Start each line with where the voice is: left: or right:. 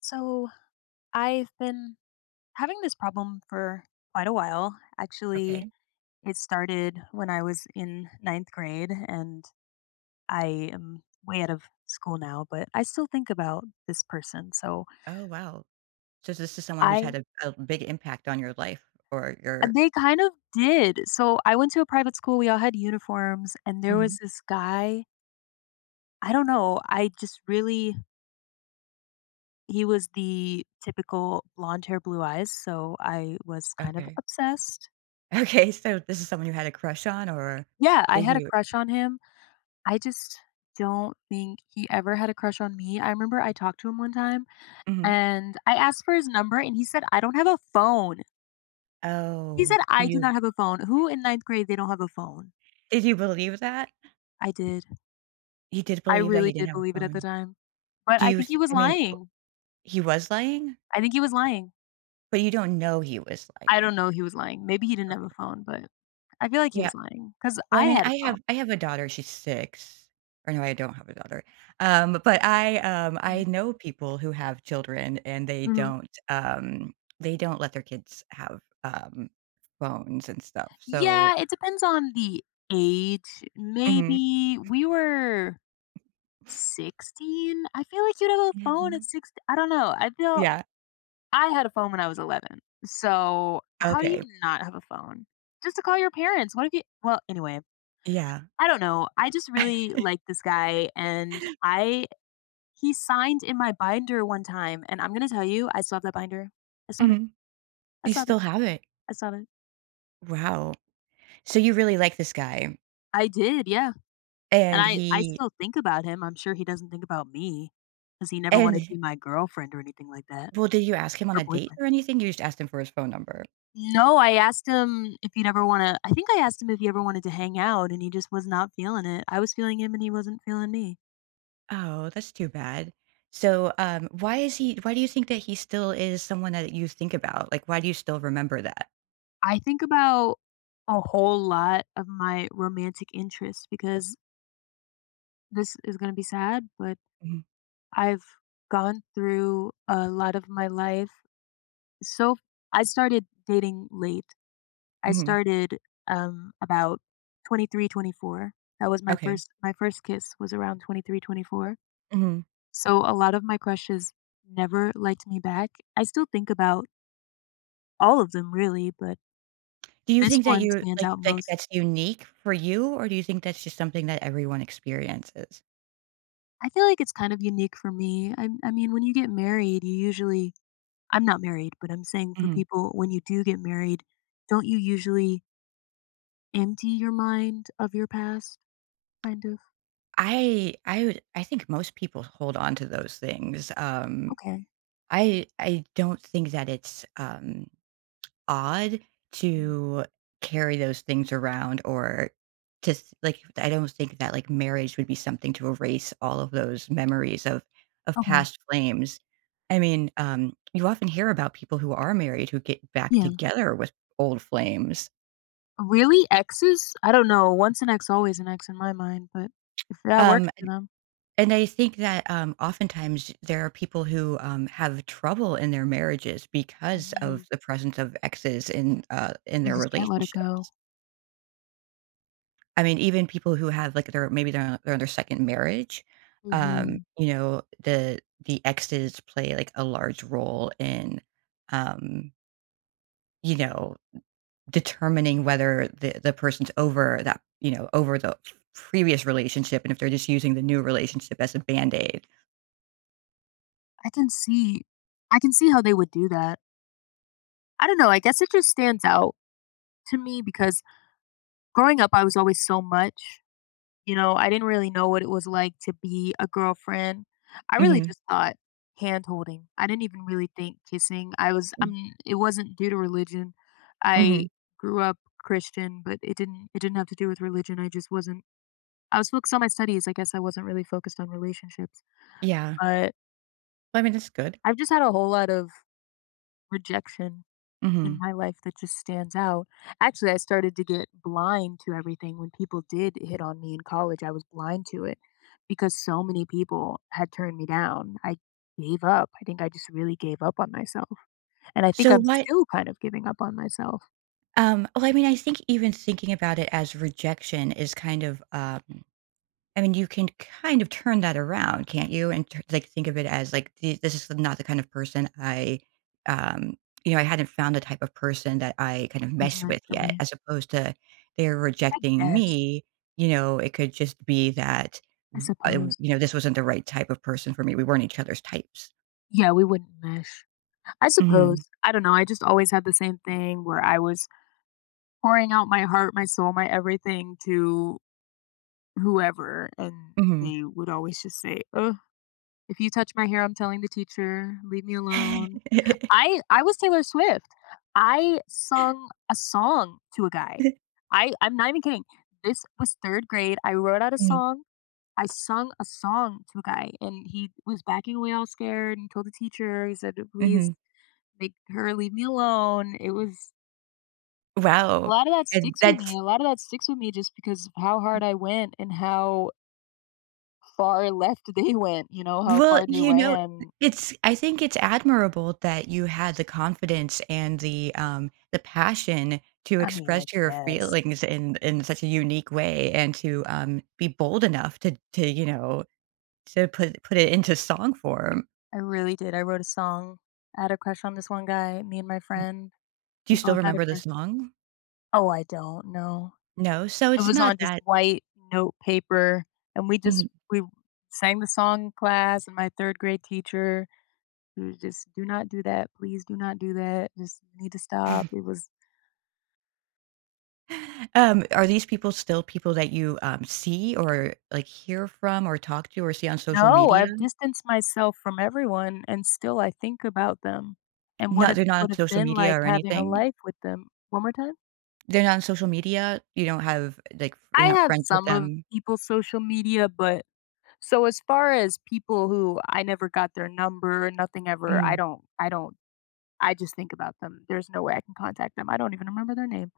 left: So I've been having this problem for quite a while. Actually,
right: Okay.
left: it started when I was in ninth grade, and I am way out of school now, but I still think about this person. So
right: Oh, wow. So this is someone who's had
left: I,
right: a big impact on your life or your
left: they kind of did. So I went to a private school, we all had uniforms, and there
right: mhm.
left: was this guy. I don't know. I just really, he was the typical blonde hair, blue eyes. So I was kind of
right: Okay.
left: obsessed.
right: Okay, so this is someone you had a crush on or
left: Yeah, I
right: did
left: had a
right: you
left: crush on him. I just don't think he ever had a crush on me. I remember I talked to him one time
right: hmm.
left: and I asked for his number and he said, I don't have a phone. He
right: Oh,
left: said,
right: do
left: I do
right: you
left: not have a phone. Who in ninth grade, they don't have a phone?
right: did you believe that?
left: I did.
right: He did
left: I
right: believe that
left: really
right: he didn't
left: did
right: have a
left: believe it at the
right: phone.
left: time. But
right: Do
left: I
right: you
left: think he
right: s-
left: was
right: I mean, w-
left: lying.
right: He was lying,
left: I think he was lying.
right: but you don't know he was
left: I
right: lying.
left: don't know if he was lying. Maybe he didn't
right: Okay.
left: have a phone, but I feel like he
right: Yeah,
left: was lying because
right: well,
left: I had a
right: I
left: phone.
right: have I have a daughter, she's 6, or no, I don't have a daughter. I
left: Mm,
right: know people who have children and
left: mhm.
right: they don't let their kids have, phones and stuff, so
left: Yeah, it depends on the age.
right: mhm.
left: Maybe we were 16? I feel like you'd have a phone at
right: Mhm.
left: 6. I don't know. I feel
right: Yeah,
left: I had a phone when I was 11. So, how do you
right: okay,
left: not have a phone? Just to call your parents. What if you Well, anyway,
right: yeah.
left: I don't know. I just really like this guy and I he signed in my binder one time and I'm going to tell you, I still have that binder. I still have it.
right: Mhm.
left: I
right: You
left: still have it.
right: still have it?
left: I still have it.
right: Wow. So you really like this guy,
left: I did, yeah. And
right: and
left: I
right: he
left: still think about him. I'm sure he doesn't think about me because he never
right: and
left: wanted to be my girlfriend or anything like that
right: well, did you ask him on
left: or
right: a date
left: boyfriend.
right: or anything? You just asked him for his phone number?
left: No, I think I asked him if he ever wanted to hang out, and he just was not feeling it. I was feeling him, and he wasn't feeling me.
right: Oh, that's too bad. So, why is he why do you think that he still is someone that you think about? Like, why do you still remember that?
left: I think about a whole lot of my romantic interests because this is gonna be sad, but
right: Mhm,
left: I've gone through a lot of my life. So I started dating late. I
right: mhm,
left: started, about 23, 24. That was
right: okay,
left: my first kiss was around 23, 24.
right: mhm.
left: So a lot of my crushes never liked me back. I still think about all of them really, but
right: Do you
left: this
right: think that
left: one
right: you
left: stands out
right: like,
left: most.
right: that's unique for you, or do you think that's just something that everyone experiences?
left: I feel like it's kind of unique for me. I mean, when you get married, you usually, I'm not married, but I'm saying for
right: Mhm.
left: people, when you do get married, don't you usually empty your mind of your past? Kind of.
right: I think most people hold on to those things, um,
left: Okay.
right: I I don't think that it's, um, odd
left: Mhm.
right: to carry those things around, or like, I don't think that marriage would be something to erase all of those memories of
left: Okay.
right: past flames. I mean, you often hear about people who are married who get back
left: Yeah.
right: together with old flames.
left: Really? Exes? I don't know. Once an ex, always an ex in my mind, but if that works
right: Um,
left: for them,
right: and I think that, oftentimes there are people who, have trouble in their marriages because of
left: hmm
right: the presence of exes in
left: you
right: their
left: just can't let it go.
right: relationships. I mean, even people who have, like, their maybe they're on their second marriage,
left: hmm
right: you know, the exes play, like, a large role in, um, you know, determining whether the person's over that, you know, over the previous relationship, and if they're just using the new relationship as a Band-Aid.
left: I can see I can see how they would do that. I don't know, I guess it just stands out to me because growing up I was always so much, I didn't really know what it was like to be a girlfriend. I really
right: Mhm.
left: just thought hand holding. I didn't even really think kissing. I was
right: Mm,
left: I'm It wasn't due to religion. I
right: mhm.
left: grew up Christian, but it didn't have to do with religion. I just wasn't I was focused on my studies. I guess I wasn't really focused on relationships.
right: Yeah.
left: But
right: Well, I mean, that's good.
left: I've just had a whole lot of rejection in
right: Mhm.
left: my life that just stands out. Actually, I started to get blind to everything when people did hit on me in college. I was blind to it because so many people had turned me down. I gave up. I think I just really gave up on myself. And I think
right: So
left: I'm
right: what,
left: still kind of giving up on myself.
right: I mean, I think even thinking about it as rejection is kind of, um, I mean, you can kind of turn that around, can't you? And like, think of it as like this is not the kind of person I, um, you know, I hadn't found the type of person that I kind of
left: It was
right: mesh
left: meant
right: with
left: for
right: yet.
left: me.
right: As opposed to they're
left: I
right: rejecting
left: guess.
right: me, you know, it could just be that
left: I suppose.
right: you know, this wasn't the right type of person for me. We weren't each other's types.
left: Yeah, we wouldn't mesh. I
right: Hmm.
left: suppose. I don't know. I just always had the same thing where I was pouring out my heart, my soul, my everything to whoever, and
right: Hmm.
left: they would always just say, "Oh, if you touch my hair, I'm telling the teacher. Leave me alone." I was Taylor Swift. I sung a song to a guy. I'm not even kidding. This was 3rd grade. I wrote out a song. I sung a song to a guy, and he was backing away all scared and told the teacher, he said,
right: Hmm.
left: "Please make her leave me alone." It was A
right: Wow,
left: lot of that
right: and
left: sticks with
right: that's.
left: me. A lot of that sticks with me just because of how hard I went and how far left they went, how
right: Well,
left: far they
right: you know,
left: ran.
right: it's, I think it's admirable that you had the confidence and the passion to
left: I mean,
right: express
left: I
right: your
left: guess.
right: feelings in such a unique way, and to, be bold enough to you know, to put it into song form.
left: I really did. I wrote a song. I had a crush on this one guy, me and my friend.
right: Do you
left: We
right: still
left: both had a
right: remember the
left: crush.
right: song?
left: Oh, I don't know.
right: No? So
left: It
right: it's
left: was
right: not
left: on just
right: that.
left: white note paper and we just
right: Mhm.
left: we sang the song in class and my third grade teacher who was just do not do that. Please do not do that. Just you need to stop. It was.
right: Are these people still people that you, see or, like, hear from or talk to or see on social
left: No,
right: media?
left: I've distanced myself from everyone and still I think about them and what
right: Not,
left: it
right: they're not on
left: would have
right: social
left: been
right: media
left: like
right: or
left: having a
right: anything?
left: life with them. One more time?
right: They're not on social media? You don't have, like, you're
left: I
right: not
left: have
right: friends with
left: some of
right: them?
left: people's social media, but so as far as people who I never got their number, nothing ever, I
right: Mm.
left: don't, I don't, I just think about them. There's no way I can contact them. I don't even remember their name.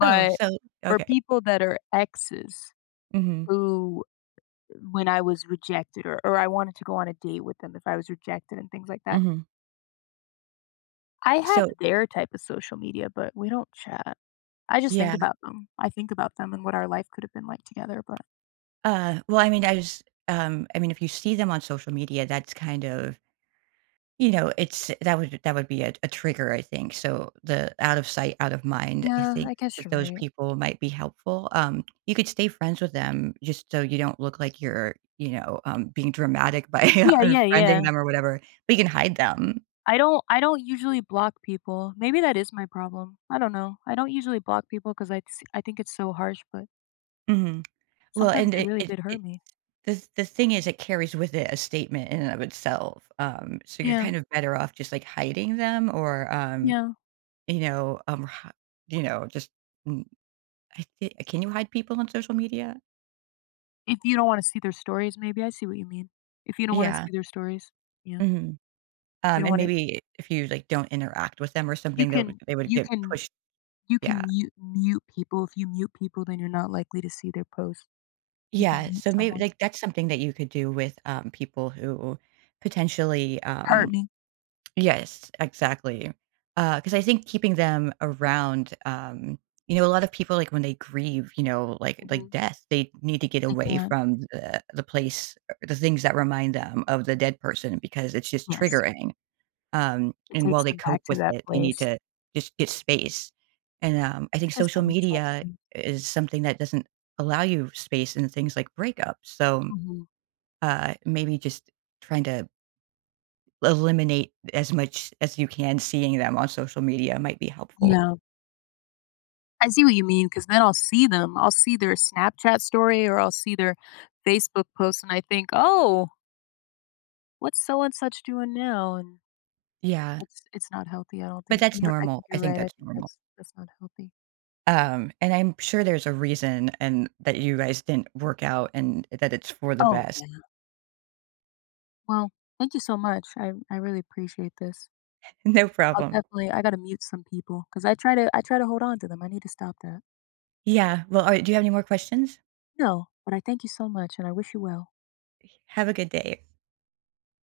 right: Oh, so
left: for
right: okay.
left: people that are exes
right: Mhm.
left: who, when I was rejected or I wanted to go on a date with them if I was rejected and things like that,
right: Mhm.
left: I have
right: So
left: their type of social media, but we don't chat. I just think
right: yeah,
left: about them. I think about them and what our life could have been like together, but.
right: I mean, I was, I mean, if you see them on social media, that's kind of, you know, it's that would be a trigger, I think. So the out of sight, out of mind, I
left: Yeah,
right: think
left: I guess
right: that
left: you're
right: those
left: right.
right: people might be helpful. You could stay friends with them just so you don't look like you're, you know, being dramatic by
left: Yeah, yeah, yeah.
right: unfriending them or whatever, but you can hide them.
left: I don't usually block people. Maybe that is my problem. I don't know. I don't usually block people 'cause I think it's so harsh, but
right: Mhm. Well,
left: sometimes
right: and
left: they
right: it
left: really
right: it
left: did
right: it
left: hurt me.
right: the thing is it carries with it a statement in and of itself, so you're
left: Yeah.
right: kind of better off just, like, hiding them, or,
left: Yeah.
right: you know, h you know, just mm, I thi can you hide people on social media?
left: If you don't want to see their stories, maybe I see what you mean. If you don't want to
right: Yeah,
left: see their stories, yeah.
right: mhm,
left: You don't
right: and
left: want it
right: maybe if you, like, don't interact with them or
left: you
right: something, they'll
left: can
right: they would
left: you
right: get
left: can
right: pushed
left: You can
right: yeah.
left: mute people. If you mute people, then you're not likely to see their posts. You can
right: Yeah,
left: mute
right: so maybe,
left: someone.
right: like, that's something that you could do with, people who potentially, um.
left: Hurt me.
right: Yes, exactly. Because I think keeping them around, you know, a lot of people, like, when they grieve, you know, like
left: Mhm.
right: death, they need to get
left: They
right: away
left: can't.
right: from the place, the things that remind them of the dead person because it's just
left: Yes.
right: triggering.
left: It
right: And while
left: takes
right: they
left: them
right: cope
left: back to
right: with
left: that
right: it, they need
left: place.
right: to just get space. And, I
left: I
right: think
left: guess
right: social
left: that makes a lot
right: media
left: of sense.
right: is something that doesn't allow you space in things like breakups. So,
left: Mhm.
right: maybe just trying to eliminate as much as you can, seeing them on social media might be helpful.
left: Yeah. I see what you mean. Because then I'll see them. I'll see their Snapchat story or I'll see their Facebook post, and I think, "Oh, what's so and such doing now?" And
right: Yeah,
left: it's not healthy, I don't
right: but
left: think.
right: that's
left: You're I
right: normal.
left: think
right: I
left: you're
right: think
left: right. I
right: that's
left: think
right: normal.
left: that's not healthy.
right: And I'm sure there's a reason and that you guys didn't work out and that it's for the
left: Oh,
right: best.
left: yeah. Well, thank you so much. I really appreciate this.
right: No problem.
left: I gotta mute some people, cause I try to hold on to them. I need to stop that.
right: Yeah, well, alright, do you have any more questions?
left: No, but I thank you so much, and I wish you well.
right: Have a good day.